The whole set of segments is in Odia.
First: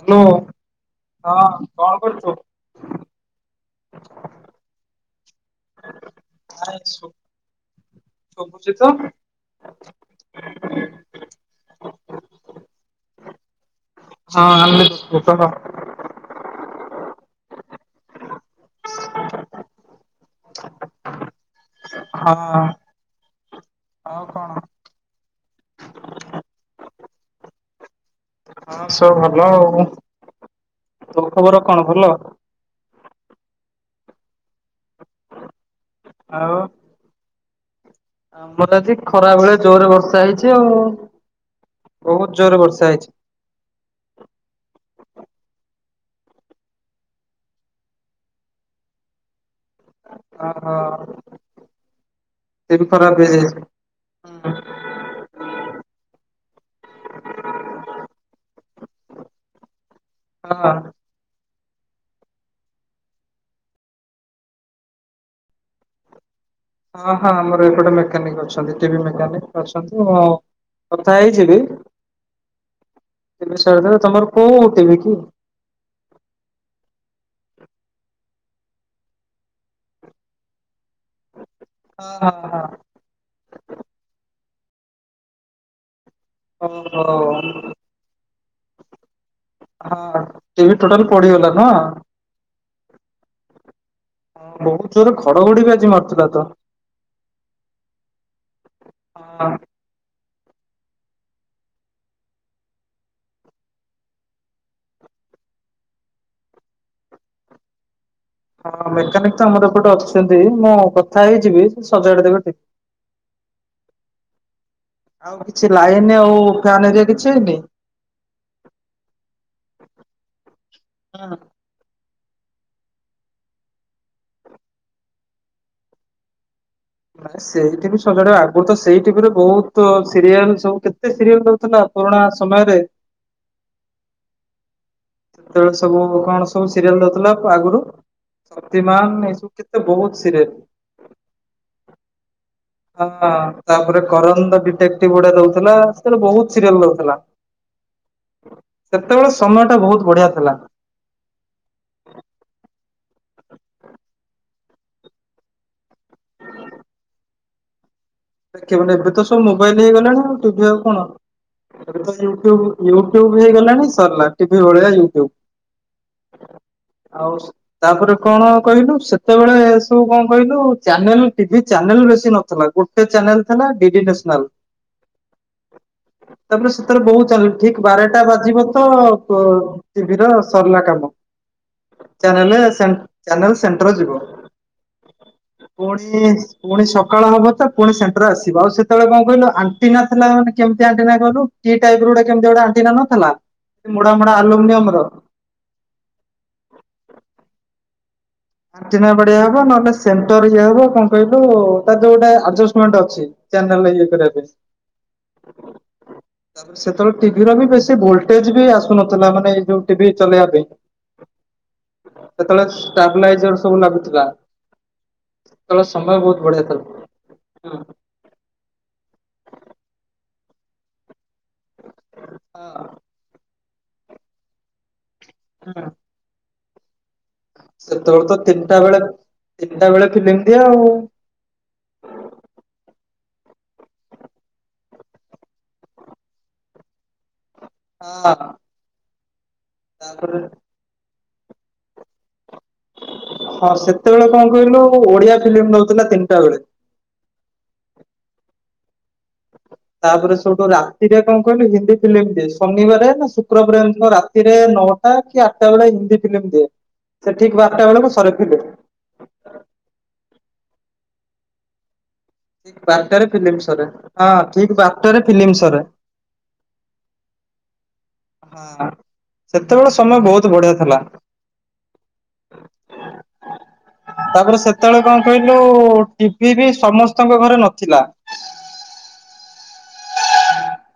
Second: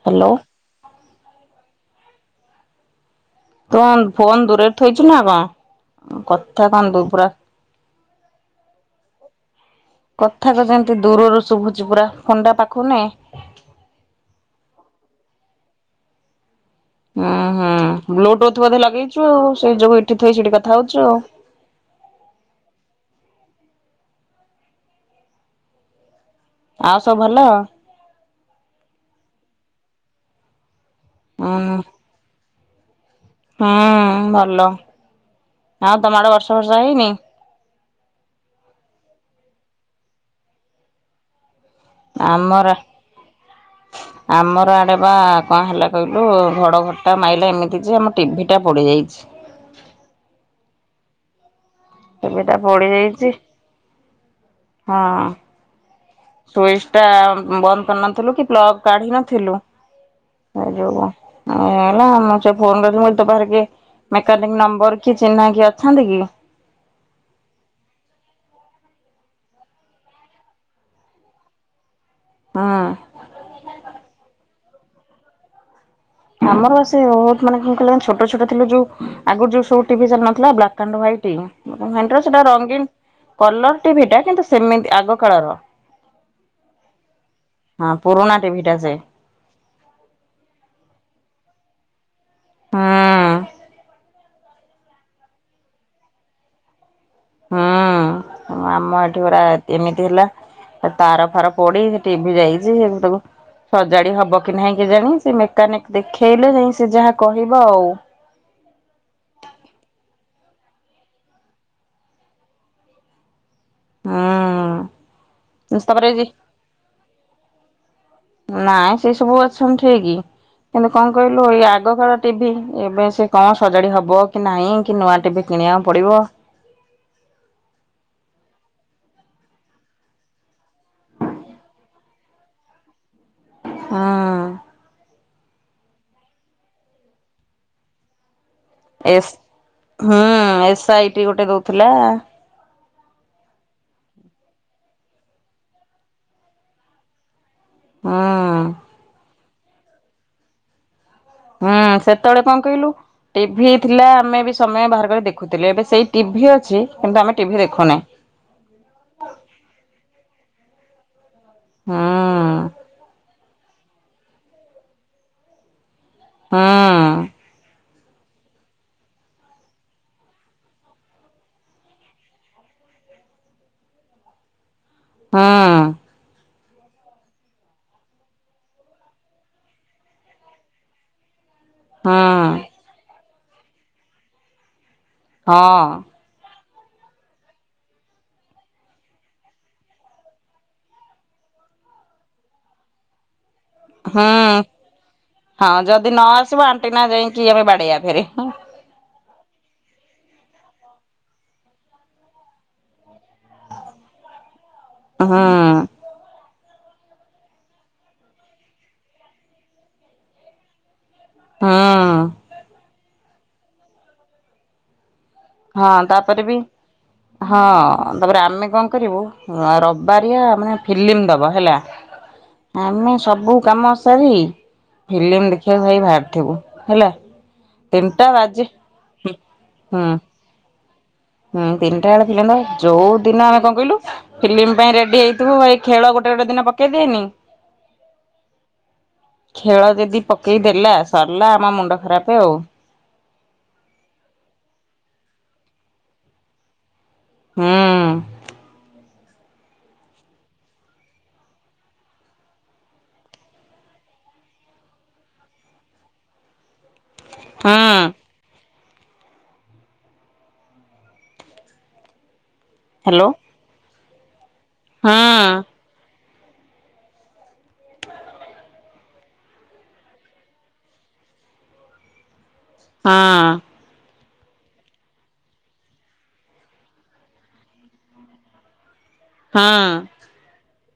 ହାଲୋ ହ୍ୟାଲୋ ତୁନ୍ ଫୋନ୍ ଦୂରେରେ ଥୋଇଚୁ ନା କଁ? ଆଁ କ ନାଇଁ ଥା ଦୁ ଶୁ ପୁରା। ଶୁଭୁଛି ତ ହଁ କଥା ତ ଯେମିତି ଦୂରରୁ ଶୁଭୁଚି ପୁରା ଫୋନ୍ ଟା ପାଖକୁ ନେ। ହଁ ଆ [inaudible] ଉଁ ହୁଁ ବ୍ଲୁଟୁଥ୍ ବୋଧେ ଲଗେଇଚୁ ଆଉ ସେଇ ଯୋଗୁ ଏଠି ଥୋଇ ସେଠି କଥା ହଉଚୁ ଆଉ। ହଁ। ଆଉ କଣ? ଆଉ ସବୁ ଭଲ? ହଁ ସବୁ ଭଲ ଆଉ। ତୋ ହୁଁ ଖବର କଣ ଭଲ? ହୁଁ ଭଲ। ଆଉ ତମ ଆଡେ ଆଉ ବର୍ଷା ଫର୍ଷା ହେଇନି? ଆମର ତ ଆଜି ଖରା ବେଳେ ଜୋରେ ବର୍ଷା ହେଇଚି ଆଉ। ବହୁତ ଜୋରରେ ଆମରା ବର୍ଷା ହେଇଛି। ଆମର ଆଡ଼େ ବା କଣ ହେଲା କହିଲୁ ଘଡ଼ଘଡ଼ିଟା ମାଇଲା ଏମିତି ଯେ ଆମ ଟିଭି ଟା ପୋଡିଯାଇଚି। ହ ହଁ। ଟିଭିଟା ପଡି ଯାଇଚି ହଁ। ସୁଇସ୍ ଟା ବନ୍ଦ କରିନଥିଲୁ କି ପ୍ଲଗ୍ କାଢି ନଥିଲୁ। ଏଇ ଯୋଉ ହେଲା ମୁଁ ସେ ଫୋନଥିଲି ବୋଲି ତ ବାହାରିକେ ମେକାନିକ୍ ନମ୍ବର କି ଚିହ୍ନା କିଏ ଅଛନ୍ତି କି? ହଁ ହଁ ଆମର ଏପଟେ ମେକାନିକ୍ ଅଛନ୍ତି ଟିଭି ମେକାନିକ ଅଛନ୍ତି ମୁଁ କଥା ହେଇଯିବି। ହୁଁ। [inaudible] ତମର କୋଉ ଟିଭି କି? ଆମର ବା ସେ ବହୁତ ମାନେ କଣ କହିଲେ ଛୋଟ ଛୋଟ ଥିଲ ଯୋଉ ଆଗରୁ ଯୋଉ ସବୁ ଟିଭି ସବୁ ନଥିଲା ବ୍ଲାକ୍ ଆଣ୍ଡ ୱାଇଟ୍। ହଁ ସେଟା ରଙ୍ଗୀନ କଲର ଟିଭି ଟା କିନ୍ତୁ ସେମିତି ଆଗ କାଳର। ଓହୋ। ହଁ ପୁରୁଣା ଟିଭି ଟା ସେ। ହଁ ଟିଭି ଟୋଟାଲ୍ ପୋଡ଼ିଗଲା ନୁହଁ? ହୁଁ। ବହୁତ ଜୋରରେ ଘଡ଼ ଘଡ଼ି ବି ଆଜି ମାରୁଥିଲା ତ। ହୁଁ ଆମ ଏଠି ପୁରା ହଁ ଏମିତି ହେଲା ହେତାର ଫାର ପୋଡ଼ି ସେ ଟିଭି ଯାଇଚି ଏନ୍ ତାକୁ ସଜାଡ଼ି ହବ କି ନାହିଁ କେ ଜାଣି। ସେ ମେକାନିକ ଦେଖେଇଲେ ଯାଇ ସେ ଯାହା କହିବ ଆଉ। ହଁ ମେକାନିକ୍ ତ ଆମର ଏପଟେ ଅଛନ୍ତି ମୁଁ କଥା ହେଇଯିବି ସେ ସଜାଡ଼ି ଦେବେ ଟିକେ। ହୁଁ ଆଉ କିଛି ତାପରେ ଲାଇନ ଯେ ଆଉ ଫ୍ୟାନ ହେରିକା କିଛି ହେଇନି? ନାଇଁ ସେ ସବୁ ଅଛନ୍ତି ଠିକ, କିନ୍ତୁ କଣ କହିଲୁ ଏଇ ଆଗ କାଳର ଟିଭି ଏବେ ସେ କଣ ସଜାଡ଼ି ହବ କି ନାଇଁ କି ନୂଆ ଟିଭି କିଣିବାକୁ ପଡ଼ିବ। ନା ସେଇ ଟିଭି ସଜାଡ଼ି ହବ। ଆଗରୁ ତ ସେଇ ଟିଭିରେ ବହୁତ ସିରିଏଲ ସବୁ କେତେ ସିରିଏଲ ଦଉଥିଲା ପୁରୁଣା ସମୟରେ। ହୁଁ। ସେତେବେଳେ ସବୁ କଣ ସବୁ ସିରିଏଲ ଦଉଥିଲା ଆଗୁରୁ? ଶକ୍ତିମାନ ଏସ୍ ଏଇସବୁ କେତେ ହୁଁ ବହୁତ ସିରିଏଲ। ଏସ୍ ଆଇ ଟି ଗୋଟେ ଦୋଉଥିଲା। ହଁ ତାପରେ କରନ୍ ଡିଟେକ୍ଟିଭ ଗୁଡା ଦୋଉଥିଲା। ସେଥିରେ ବୋହୁତ୍ ସିରିଏଲ୍ ଦୋଉଥିଲା। ହଁ। ସେତେବେଳେ ସମୟ ଟା ବୋହୁତ୍ ବଢ଼ିଆ ଥିଲା। ହଁ ସେତେବେଳେ କଣ କହିଲୁ ଟିଭି ଥିଲା ଆମେ ବି ସମୟ ବାହାର କରି ଦେଖୁଥିଲେ, ଏବେ ସେଇ ଟିଭି ଅଛି କିନ୍ତୁ ଆମେ ଟିଭିି ଦେଖୁନାହିଁ। କେବେ ଏବେ ତ ସବୁ ମୋବାଇଲି ହେଇଗଲାଣି, ଆଉ ଟିଭି ଆଉ କଣ ଏବେ ହୁଁ ତ ୟୁଟ୍ୟୁବ୍, ୟୁଟ୍ୟୁବ୍ ଟ୍ୟୁବ୍, ହେଇଗଲାଣି ସରିଲା ଟିଭି ଭଳିଆ ୟୁଟ୍ୟୁବ୍। ହୁଁ ତାପରେ କଣ କହିଲୁ, ସେତେବେଳେ ସବୁ କଣ କହିଲୁ ଚ୍ୟାନେଲ୍ ଟିଭି ଚ୍ୟାନେଲ୍ ବେଶୀ ନଥିଲା ଗୋଟେ ଗୋଟେ ଚ୍ୟାନେଲ୍ ଥିଲା ଡିଡି ନ୍ୟାସନାଲ୍। ହଁ। ତାପରେ ସେଥିରେ ବୋହୁତ୍ ଚାଲ ଠିକ୍ ବାରଟା ବାଜିବ ତ ଟିଭିି ର ସରିଲା କାମ। ହୁଁ ଚ୍ୟାନେଲେ ସେ ଚ୍ୟାନେଲ୍ ସେଣ୍ଟର ଯିବ। ହଁ ଫୁଣି ଫୁଣି ସକାଳ ହବ ତ ପୁଣି ସେଣ୍ଟର ଆସିବ। ଆଉ ସେତେ ବେଳେ କଣ କହିଲୁ, ଆଣ୍ଟିନା ଥିଲା କେମିତି ଆଣ୍ଟିନା କହିଲୁ, ଟି ଟାଇପ୍ ର ଗୋଟେ କେମିତି ଆଣ୍ଟିନା ନ ଥି ଲା, ହଁ ମୋଡ଼ା, ମୋଡ଼ା ହୁଁ ଆଲୋମିନିୟମ ର। ହଁ ଯଦି ନ ଆସିବ ଆଣ୍ଟିନା ଯାଇଙ୍କି ଆମେ ବାଡ଼େଇବା ଫେରେ ଆଣ୍ଟିନା ବାଡ଼ିଆ ହବ, ନହେଲେ ସେଣ୍ଟର ଇଏ ହବ, କଣ କହିଲୁ ତା ଯୋଉଟା ଆଡଜଷ୍ଟମେଣ୍ଟ ଅଛି। ଚ୍ୟାନେଲ୍ ର ଇଏ କରିବା ପାଇଁ। ହୁଁ ତା, ସେତେବେଳେ ଟିଭିର ବି ବେଶୀ ଭୋଲଟେଜ୍ ବି ଆସୁନଥିଲା ମାନେ ଏଇ ଯୋଉ ଟିଭି ଚଲେଇବା ପାଇଁ। ହଁ। ସେତେବେଳେ ଷ୍ଟାବ୍ଲାଇଜର୍ ସବୁ ଲାଗିଥିଲା। ହଁ ତାପରେ ବି ହଁ। ହଁ ତାପରେ ଆମେ କଣ କରିବୁ, ରିବାରିଆ ମାନେ ଫିଲ୍ମ ଦେବ ହେଲା ଆମେ ସବୁ କାମ ସାରି ଫିଲ୍ମ ଦେଖିବାକୁ ଭାଇ ବାହାରିଥିବୁ ହେଲା। ସେତେବେଳେ ତିନିଟା ତ ବାଜି ତିନିଟା ବେଳେ, ତିନିଟା ହୁଁ। ବେଳେ ଫିଲ୍ମ ଦିଆ ଆଉ। ହୁଁ ତିନିଟା ବେଳେ ଫିଲ୍ମ ନାହିଁ, ଯୋଉ ଦିନ ଆମେ କଣ କହିଲୁ ଫିଲ୍ମ ପାଇଁ ରେଡି ହେଇଥିବୁ ଭାଇ ଖେଳ ଗୋଟେ ଗୋଟେ ଦିନ ପକେଇଦିଏନି? ହଁ। ଖେଳ ଯଦି ତାପରେ ପକେଇ ଦେଲା ସରିଲା ଆମ ମୁଣ୍ଡ ଖରାପ ଆଉ। ହଁ ସେତେବେଳେ କଣ କହିଲୁ ଓଡିଆ ଫିଲ୍ମ ଦୋଉଥିଲା ତିନିଟା ବେଳେ। ହଁ। ତାପରେ ସେଇଠୁ ରାତିରେ କଣ କହନି ହିନ୍ଦୀ ଫିଲ୍ମ ଦିଏ। ଶନିବାର ନା ଶୁକ୍ରବାର ରାତିରେ ନଅଟା ହ କି ଆଠଟାବେଳେ ହିନ୍ଦୀ ଫିଲ୍ମ ଦିଏ। ହ ସେ ଠିକ୍ ବାରଟା ବେଳକୁ ସରେ ଫିଲ୍ ହ୍ୟାଲୋ ବାରଟାରେ ଫିଲ୍ମ ସରେ। ହଁ ଠିକ୍ ହୁଁ ବାରଟାରେ ଫିଲ୍ମ ସରେ। ହଁ ସେତେବେଳେ ସମୟ ବୋହୁତ୍ ବଢିଆ ଥିଲା। ହଁ। ତାପରେ ସେତେବେଳେ କଣ କହିଲୁ ଟିଭି ବି ସମସ୍ତଙ୍କ ଘରେ ନଥିଲା। ହଁ।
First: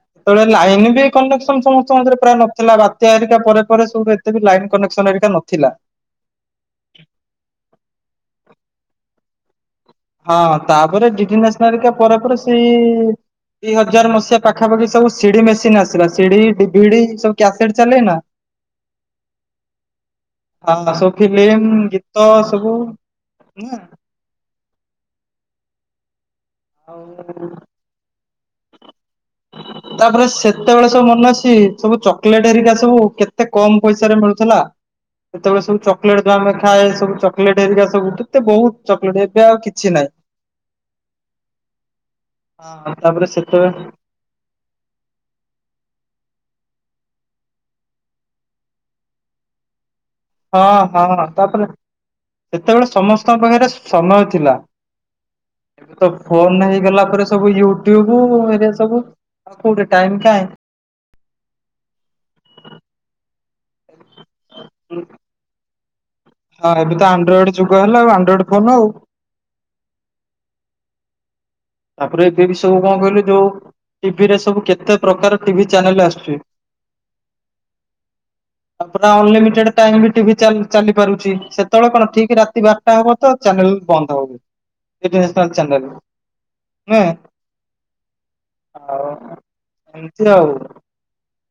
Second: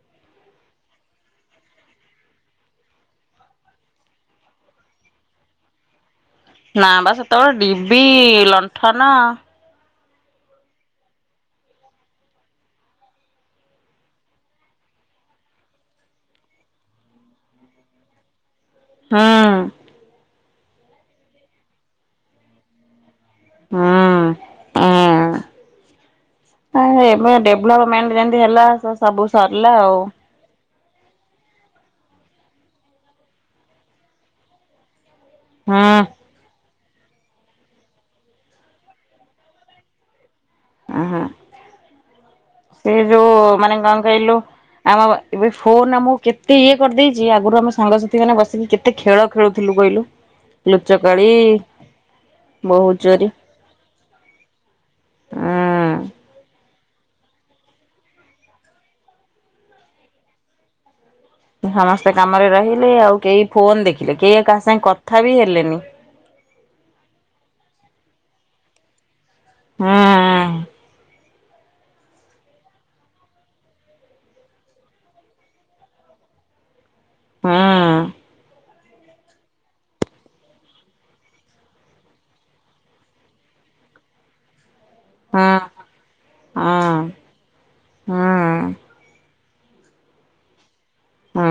ସେତେବେଳେ ଲାଇନ୍ ବି କନେକ୍ସନ ସମଙ୍କ ଘରେ ପ୍ରାୟ ନଥିଲା। ବାତ୍ୟା ହେରିକା ପରେ ସବୁ ଏତେ ଲାଇନ୍ କନେକ୍ସନ ଏରିକା ନଥିଲା। ନା ବା ସେତେବେଳେ ଡିବି, ଲଣ୍ଠନ ହଁ ତାପରେ ଡିଡି ନେସନାଲ ପରେ ପରେ ସେଇ ଦି ହଜାର ମସିହା ପାଖାପାଖି ସବୁ ସିଡି ମେସିନ୍ ଆସିଲା। ସିଡି ଡିଭିଡି ସବୁ କ୍ୟାସେଟ୍ ଚାଲେ ନା ହଁ। ଆ ସବୁ ଫିଲ୍ମ, ଗୀତ ସବୁ ହୁ। ହୁଁ ଆ ଆଉ ଏବେ ଡେଭଲପମେଣ୍ଟ ଯେମିତି ହେଲା ସବୁ ସରିଲା ଆଉ ତାପରେ ସେ କେତେବେଳେ ସବୁ ମନେ ଅଛି ସବୁ ଚକୋଲେଟ ଏରିକା ସବୁ କେତେ କମ ପଇସାରେ ମିଳୁଥିଲା। ସେତେବେଳେ ସବୁ ହୁଁ ଚକଲେଟ ଆମେ ଖାଏ ସବୁ ଚକୋଲେଟ ହେରିକା ସବୁ କେତେ ବହୁତ ଚକୋଲେଟ ଏବେ ଆଉ କିଛି ନାହିଁ। ହୁଁ ହୁଁ। ସେ ହଁ ତାପରେ ଯୋଉ ମାନେ ସେତେବେଳେ କଣ କହିଲୁ ଆମ ଏବେ ଫୋନ ଆମୁକୁ କେତେ ଇଏ କରିଦେଇଛି ଆଗରୁ ଆମ ସାଙ୍ଗସାଥି ମାନେ ବସିକି କେ ତେ ଖେଳ ଖେଳୁଥିଲୁ କହିଲୁ। ହଁ ହଁ ଲୁଚକାଳି ତାପରେ ସେତେବେଳେ ବୋହୁ ଚୋରି ସମସ୍ତଙ୍କ ପାଖରେ ସମୟ ଥିଲା। ଉଁ ଏ ତ ଫୋନ ହେଇଗଲା ପରେ ସବୁ ୟୁଟ୍ୟୁବ ଏଆ ସବୁ ଆଉ କୋଉଠି ଟାଇମ୍ କାଇଁ? ସମସ୍ତେ କାମରେ ରହିଲେ ଆଉ କେହି ଫୋନ ଦେଖିଲେ କେହି କାହା ସାଙ୍ଗେ କଥା ବି ହେଲେନି। ହଁ ଏବେ ତ ଆଣ୍ଡ୍ରଏଡ ଯୁଗ ହେଲା ଆଉ ଆଣ୍ଡ୍ରଏଡ ଫୋନ ଆଉ ହୁଁ। ତାପରେ ଏବେ ବି ସବୁ କଣ କହିଲୁ ଯୋଉ ଟିଭି ରେ ସବୁ କେତେ ପ୍ରକାର ଟିଭି ଚ୍ୟାନେଲ ଆସୁଛି ହୁଁ। ତା ପୁରା ଅନଲିମିଟେଡ ଟାଇମ୍ ବି ଟିଭି ଚାଲି ପାରୁଛି ସେତେବେଳେ କଣ ଠିକ ରାତି ବା ରାଜା ହବ ତ ଚ୍ୟାନେଲ ବନ୍ଦ ହୁଁ [unintelligible] ଚାନେଲ ନୁ ହୁଁ ହୁଁ ଆଉ ଏମିତି ଆଉ। ହୁଁ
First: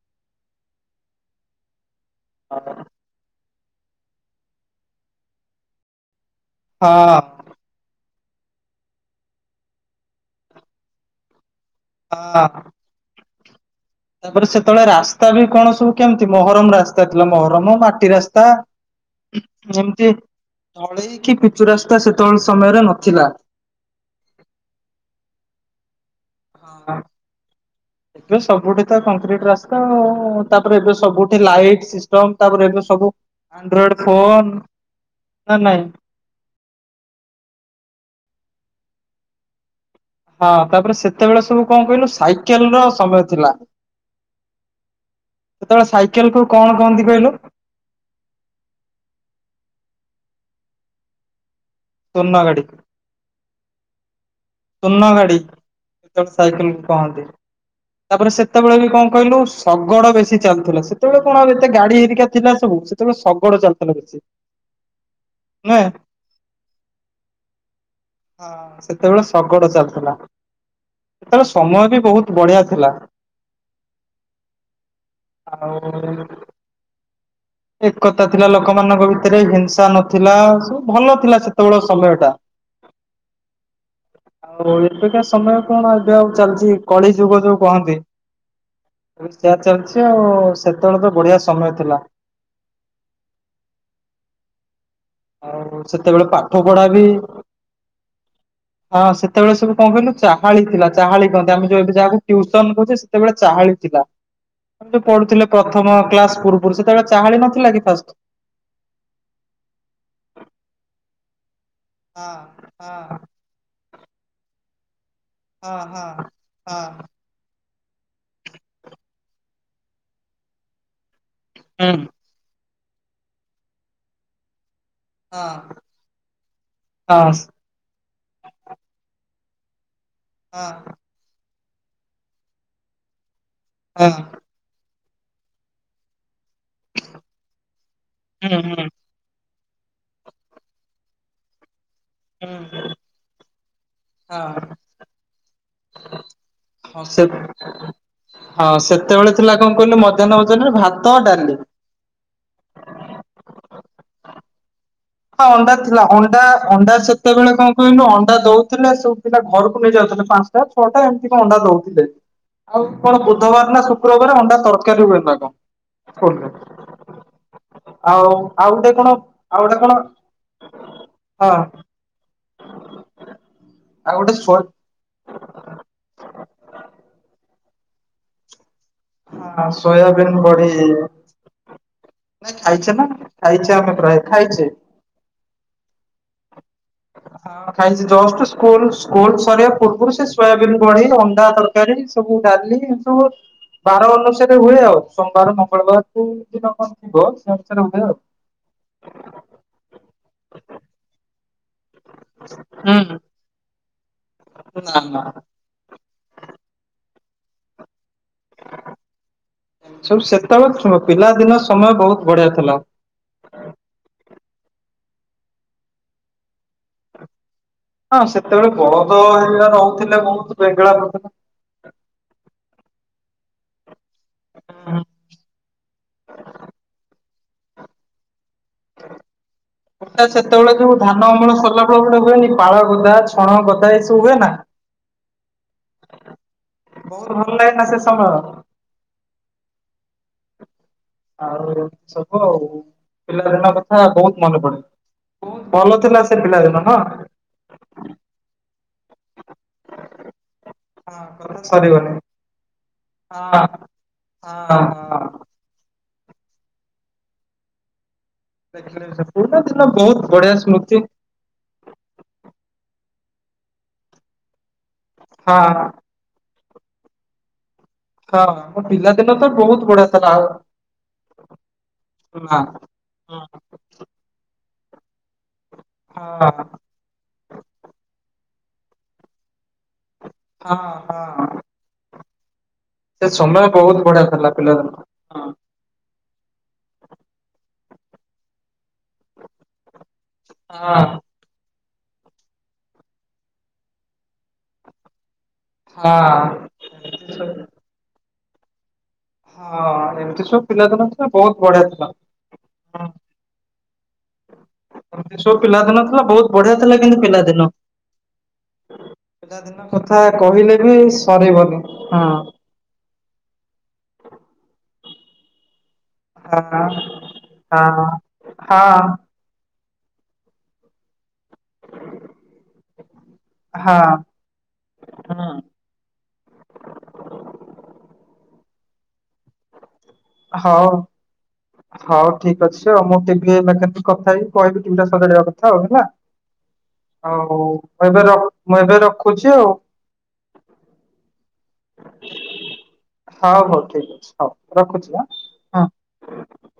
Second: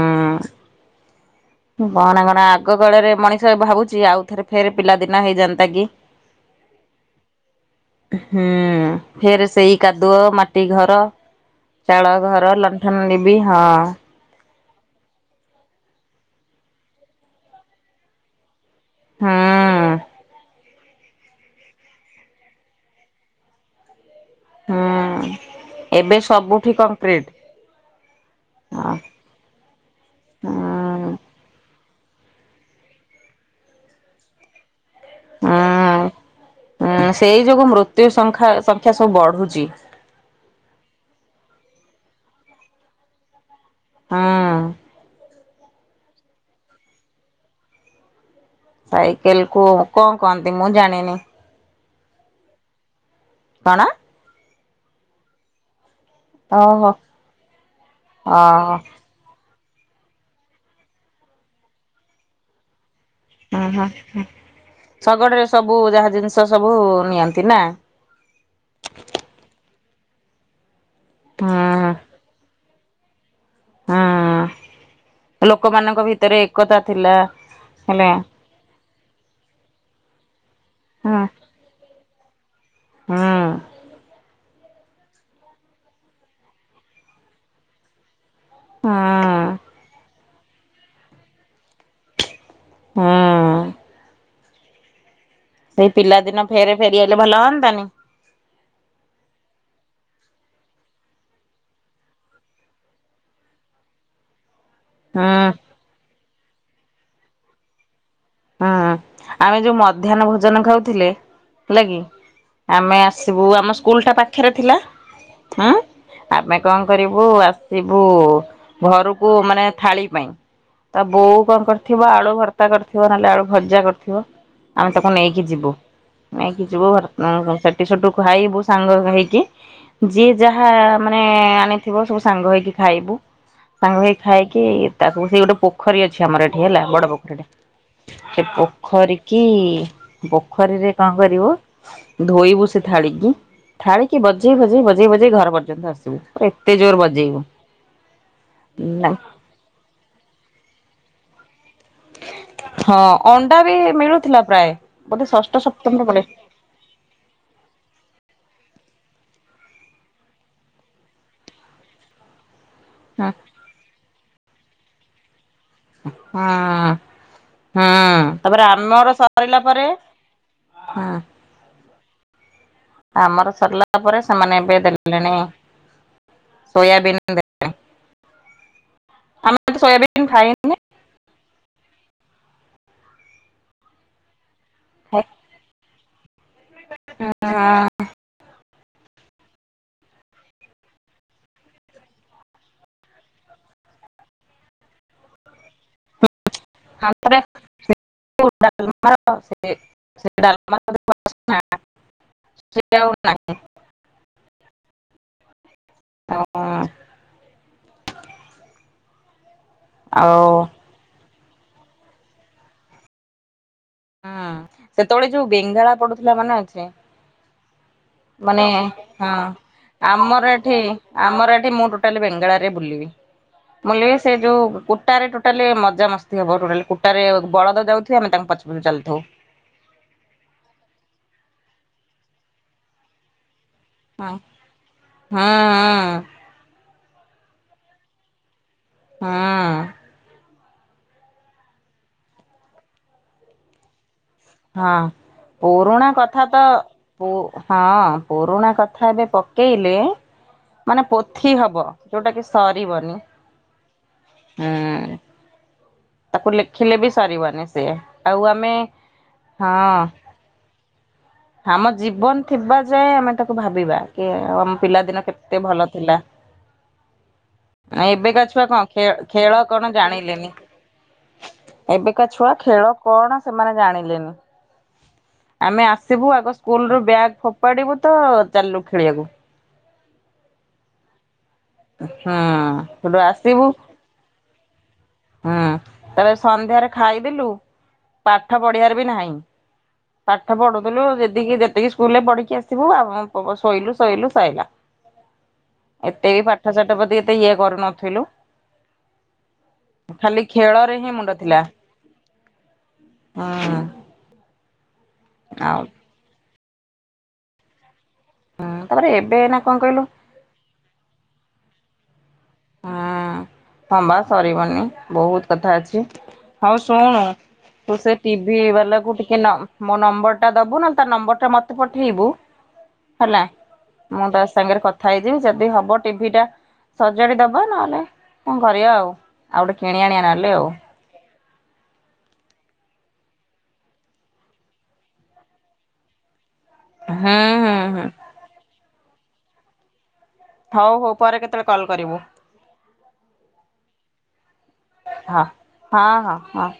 କହନା କହନା ଆଗ କାଳରେ ମଣିଷ ସେ ଭାବୁଛି ଆଉ ଥରେ ଫେର ପିଲା ଦିନ ହେଇଯାନ୍ତା କି। ହଁ। ହୁଁ ଫେରେ ସେଇ କାଦୁଅ ମାଟି ଘର ଚାଳ ଘର ଲଣ୍ଠନ ଡିବି ହଁ। ତାପରେ ସେତେବେଳେ ରାସ୍ତା ବି କଣ ସବୁ କେମିତି ମହରମ ରାସ୍ତା ଥିଲା ମହରମ ମାଟି ରାସ୍ତା। ହୁଁ ଏମତି ଟିକେ ଢଳେଇ କିି ପିଚୁ ରାସ୍ତା ସେତେବେଳେ ସମୟରେ ନଥିଲା। ହୁଁ ଏବେ ସବୁଠି ହଁ। କଂକ୍ରିଟ୍। ଏବେ ସବୁଠି ତ କଂକ୍ରିଟ ରାସ୍ତା ଆଉ ତାପରେ ଏବେ ହୁଁ ସବୁଠି ଲାଇଟ୍ ସିଷ୍ଟମ୍ ତାପରେ ଏବେ ସବୁ ଆଣ୍ଡ୍ରଏଡ଼ ଫୋନ୍ ନା ନାଇଁ? ହୁଁ। ହୁଁ ସେଇ ଯୋଗୁଁ ମୃତ୍ୟୁ ସଂଖା ସଂଖ୍ୟା ସବୁ ବଢୁଛି। ହଁ ତାପରେ ସେତେବେଳେ ସବୁ କଣ କହିଲ ସାଇକେଲ ର ସମୟ ଥିଲା। ହୁଁ। ସେତେବେଳେ ସାଇକେଲ କୁ କଣ କହନ୍ତି କହିଲ? ସାଇକେଲ କୁ କଣ କହନ୍ତି ମୁଁ ଜାଣିନି‌। ସୋନଗାଡ଼ି କୁ କଣ? ସୋନଗାଡ଼ି। ଯେତେବେଳେ ସାଇକେଲକୁ ଓହୋ କହନ୍ତି। ତାପରେ ଓହୋ ସେତେବେଳେ ବି କଣ କହିଲୁ ଶଗଡ ବେଶୀ ଚାଲୁଥିଲା ସେତେବେଳେ କଣ ଏତେ ଗାଡି ହେରିକା ଥିଲା ସବୁ ସେତେବେଳେ ଶଗଡ଼। ଓ ହୋ ଶଗଡ଼ରେ ସବୁ ନୁହେଁ ଯାହା ଜିନିଷ ସବୁ ନିଅନ୍ତି ନା। ହଁ ସେତେବେଳେ ଶଗଡ଼ ଚାଲୁଥିଲା। ସେତେବେଳେ ସମୟ ହୁଁ ବି ବହୁତ ବଢିଆ ଥିଲା। ହଁ ଲୋକମାନଙ୍କ ଆଉ ଭିତରେ ଏକତା ଥିଲା। ହେଲା ଏକତା ଥିଲା ଲୋକମାନଙ୍କ ଭିତରେ ହିଂସା ନଥିଲା ସବୁ ଭଲ ହୁଁ ଥିଲା। ସେତେବେଳ ସମୟ ଟା‌। ହୁଁ। ଆଉ ଏବେକା ସମୟ କଣ ଏବେ ଆଉ ଚାଲିଛି କଳି ଯୁଗ ଯୋଉ କହନ୍ତି। ହୁଁ ସେୟା ଚାଲିଛି ଆଉ ସେତେବେଳେ ତ ବଢିଆ ସମୟ ଥିଲା। ହଁ। ଆଉ ସେଇ ପିଲା ସେତେବେଳେ ଦିନ ପାଠ ଫେରେ ପଢା ଫେରି ବି ଆଇଲେ ଭଲ ହଅନ୍ତାନି। ହଁ ସେତେବେଳେ ସବୁ କଣ କହିଲୁ ଚାହାଳି ଥିଲା, ଚାହାଳି କହନ୍ତି ଆମ ଯୋଉଠି ଯାହାକୁ ଟ୍ୟୁସନ କୋହୁଚେ। ସେତେବେଳେ ଚାହାଳି ଥିଲା। ଆମେ ଯୋଉ ପଢୁଥିଲେ ହୁଁ। ପ୍ରଥମ କ୍ଲାସ୍ ପୂର୍ବରୁ ସେତେବେଳେ ଚାହାଳି ନଥିଲା କି ଫାଷ୍ଟ୍? ହଁ ଆମେ ଯୋଉ ମଧ୍ୟାହ୍ନ ଭୋଜନ ଖାଉଥିଲେ ହେଲାକିି ହଁ ଆମେ ହଁ ଆସିବୁ ଆମ ସ୍କୁଲ୍ ଟା ପାଖରେ ଥିଲା। ଥାଏ ହଁ ଆମେ କଣ ହଁ କରିବୁ ଆ ଆସିବୁ ଘରକୁ ମାନେ ଥାଳି ପାଇଁ ତା ବୋଉ କଣ ହଁ କରିଥିବ ଆଳୁ ଭ୍ରତା କରିଥିବ ନହେଲେ ଆଳୁ ଭଜା କରିଥିବ। ଆମେ ତାକୁ ନେଇକି ହଁ। ଯିବୁ, ନେଇକି ଯିବୁ ହଁ [unintelligible] ସେଠୁ ଖାଇବୁ ସାଙ୍ଗ ହେଇକି ଯିଏ ଯାହା ହଁ ମାନେ ଆଣିଥିବ ସବୁ ସାଙ୍ଗ ହେଇକି ଖାଇବୁ, ସାଙ୍ଗ ହେଇକି ଖା କି ତାକୁ ସେଇ ଗୋଟେ ପୋଖରୀ ଅଛି ଆମର, ଏଠି ହେଲା ବଡ ପୋଖରୀଟେ। ସେ ହୁଁ ହୁଁ ପୋଖରୀ କି ପୋଖରୀରେ କଣ କରିବୁ? ହୁଁ ଧୋଇବୁ ସେ ଥାଳିିକି ଥାଳିିକି ବଜେଇ ହଁ। ବଜେଇ ବଜେଇ ବଜେଇ ଘର ପର୍ଯ୍ୟନ୍ତ ଆସିବୁ। ଏତେ ଜୋର ହଁ ସେ ବଜେଇବୁ ହଁ ନା। ସେତେବେଳେ ଥିଲା କଣ କହିଲୁ ମଧ୍ୟାହ୍ନ ଭୋଜନ ଜନରେ ଭାତ ଡାଲି। ହଁ ଅଣ୍ଡା ବି ମିଳୁଥିଲା ପ୍ରାୟ। ବୋଧେ ହଁ ଷଷ୍ଠ ଅଣ୍ଡା ଥିଲା ସପ୍ତମରେ ପଡେ। ଅଣ୍ଡା ଅଣ୍ଡା ସେ ସେତେବେଳେ କଣ କହିଲୁ ଅଣ୍ଡା ଦଉଥିଲା ସବୁ ପିଲା ଘରକୁ ନେଇ ଯାଉଥିଲେ, ପାଞ୍ଚଟା ଛଅଟା ଏମିତି କଣ ଅଣ୍ଡା ଦଉଥିଲେ। ଆଉ କଣ ହଁ ବୁଧବାର ନା ଶୁକ୍ରବାର ଅଣ୍ଡା ତରକାରୀୁ ହୁଏ କଣ। ହୁଁ ସ୍କୁଲରେ ହୁଁ ଆଉ ତାପରେ ଆଉ ଗୋଟେ କଣ ଆମର ଆଉ ସରିଲା ଗୋଟେ ପରେ କଣ ହଁ। ହଁ। ଆମର ସରିଲା ଆଉ ପରେ ଗୋଟେ ସେମାନେ ସୋୟା ଏବେ ଦେଲେଣି ସୋୟାବିନ୍ ଆମେ ହ ତ ସୋୟାବିନ୍ ସୋୟାବନ୍ ଖାଇନୁ। ବଡି। ନାଇଁ ଖାଇଛେ ନା ଖାଇଛେ ଆମେ ପ୍ରାୟ ଖାଇଛେ। ହ ହଁ ଖାଇଛି ଜଷ୍ଟ ସ୍କୁଲ ସ୍କୁଲ ସରିବା ପୂର୍ବରୁ ସେ ସୋୟାବନ୍ ବଡି ଅଣ୍ଡା ତରକାରୀ ସବୁ ଡାଲି ଏ ସବୁ ବାର ଅନୁସାରେ ହୁଏ ହୋଉଚି। ସୋମବାର ମଙ୍ଗଳବାରକୁ ଦିନ କଣ ଥିବ ସେ ଅନୁସାରେ ହୁଏ ଆଉ। ସେ ଡାଲମା ହୁଁ। [unintelligible] ନା ନା ସବୁ ଆଉ ସେତେବେଳେ ପିଲା ଦିନ ସମୟ ବୋହୁତ ବଢିଆ ଥିଲା। ହୁଁ ସେତେବେଳେ ଯୋଉ ବେଙ୍ଗଳା ପଡୁଥିଲା ମାନେ ଅଛେ ହଁ ମାନେ ସେତେବେଳେ ବଳଦ ହଁ ହେରିକା ରହୁଥିଲେ ବହୁତ ଆମର ଏଠି ବେଙ୍ଗଳା ପଡୁଥିଲା। ଆମର ଏଠି ମୁଁ ତାେ ବେଙ୍ଗଳରେ ବୁଲିବି। ମୁଁ ସେ ଯୋଉ କୁଟାରେ ଟୋଟାଲି ମଜାମସ୍ତି ହବୋଟା କୁଟାରେ ବଳଦ ଜୋଉ ତାଙ୍କ ପ ମ ଚଲଥ ଟା ସେତେବେଳେ ଯୋଉ ଧାନ ଅମଳ ସରିଲା ବେଳେ ପୁରା ହୁଏନି ପାଳ ଗଦା ଛଣ ଗଦା ସବୁ ହ ହୁଏ ନା। ହଁ ହଁ। ବହୁତ ଭଲ ଲାଗଥିଲା ସେ ସମୟ। ହଁ। ଆଉ ଏତି ସବୁ ଆଉ ପିଲାଦିନ କଥା ବୋହୁତ ମନେ ପଡେ। ହଁ। ବହୁତ ଭଲ ପୁରୁଣା ଥିଲା ସେ କଥା ତ ପିଲାଦିନ ନା ହଁ ହଁ ପୁରୁଣା କଥା ଏବେ ପକେଇଲେ ମାନେ ପୋଥି କଥା ହବ ସରିବନି। ଯୋଉଟା କି ସରିବନି ହଁ ହଁ ହୁଁ ହଁ ତାକୁ ଲେଖିଲେ ବି ସାରିବନି ସିଏ ଦେଖ ପୁରୁଣା ଦିନ ବହୁତ ବଢିଆ ସ୍ମୃତି। ଆମ ଜୀବନ ଥିବା ଯାଏଁ ଆମେ ତାକୁ ଭାବିବା କି ଆ ଆମ ପିଲାଦିନ କେତେ ଏତେ ହଁ ଭଲ ଥିଲା। ନାଇଁ ଏବେକା ହଁ ଛୁଆ ମୋ କଣ ପିଲାଦିନ ତ ଖେଳ ବହୁତ କଣ ବଢିଆ ଥିଲା ଆଉ ଜାଣିଲେନି। ଏବେକା ଛୁଆ ନା। ଖେଳ ହଁ କଣ ସେମାନେ ଜାଣିଲେନି। ଆମେ ଆସିବୁ ଆଗ ସ୍କୁଲ ରୁ ବ୍ୟାଗ ଫୋପାଡିବୁ ତ ଚାଲିଲୁ ଖେଳିବାକୁ। ହଁ ହଁ। ହଁ। ସେ ସମୟ ବହୁତ ବଢିଆ ଥିଲା ପିଲା ଦିନ। ହୁଁ ତରେ ସନ୍ଧ୍ୟାରେ ଖାଇଥିଲୁ ପାଠ ପଢିବାର ବି ନାହିଁ। ପାଠ ପଢୁ ଥିଲୁ ଯେ ଯେତିକି ଯେତିକି ସ୍କୁଲ ରେ ପଢିକି ଆସିଥିବୁ ଆଉ ଶୋଇଲୁ ଶୋଇଲୁ ସଲା। ଏତେ ବି ହଁ। ପାଠ ସାଠ ପ୍ରତି ଏମତି ଏତେ ଇଏ ସବୁ କରୁନଥିଲୁ। ହଁ ଖାଲି ଏମିତି ସବୁ ପିଲା ଖେଳରେ ଦିନ ହିଁ ଥିଲା ମୁଣ୍ଡ ବହୁତ ବଢିଆ ଥିଲା। ହଁ। ଏମିତି ସବୁ ପିଲାଦିନ ଥିଲା ବହୁତ ବଢିଆ ଥିଲା କିନ୍ତୁ ପିଲାଦିନ। ତାପରେ ଏବେ ଏଇନା ପିଲା କଣ ଦିନ କହିଲୁ କଥା କହିଲେ ବି ସରିବନି ହଁ। ହୁଁ ହଁବା ସରିବନି ବହୁତ କଥା ଅଛି। ହଉ ହଁ। ଶୁଣୁ ହଁ ତୁ ସେ ଟିଭିି ହଁ ବାଲା କି ନ ମୋ ନମ୍ବର ଟା ଦବୁ ନା ତା ନମ୍ବର ଟା ମତେ ତ ପଠେଇବୁ ହେଲା ହଁ ମୁଁ ତା ସାଙ୍ଗରେ କଥା ହେଇଯିବି ହୁଁ ଯଦି ହବ ଟିଭି ଟା ସଜାଡି ଦବା ନହେଲେ କଣ କରିବା ଆଉ ଆଉ ଗୋଟେ କିଣି ଆଣିବା ନହେଲେ। ଆଉ ହଉ। ହଉ ଠିକ ଅଛି ଆଉ ମୁଁ ଟଟିଭି ମେକାନିକ କଥା ହେଇି କହିବି ଟିଭିଟା ସଜାଡିବା କଥା ଆଉ ହେଲା। ହୁଁ ହଉ ହୁଁ ହୁଁ ମୁଁ ଏବେ ର ମୁଁ ଏବେ ରଖୁଛି ଆଉ। ହଉ ହଉ ପରେ କେତେବେଳେ କଲ୍ କରିବୁ ହଉ ହଉ ଠିକ ଅଛି ହଉ ରଖୁଛି। ହଁ ଆଁ। ହଁ ହଁ ହଁ।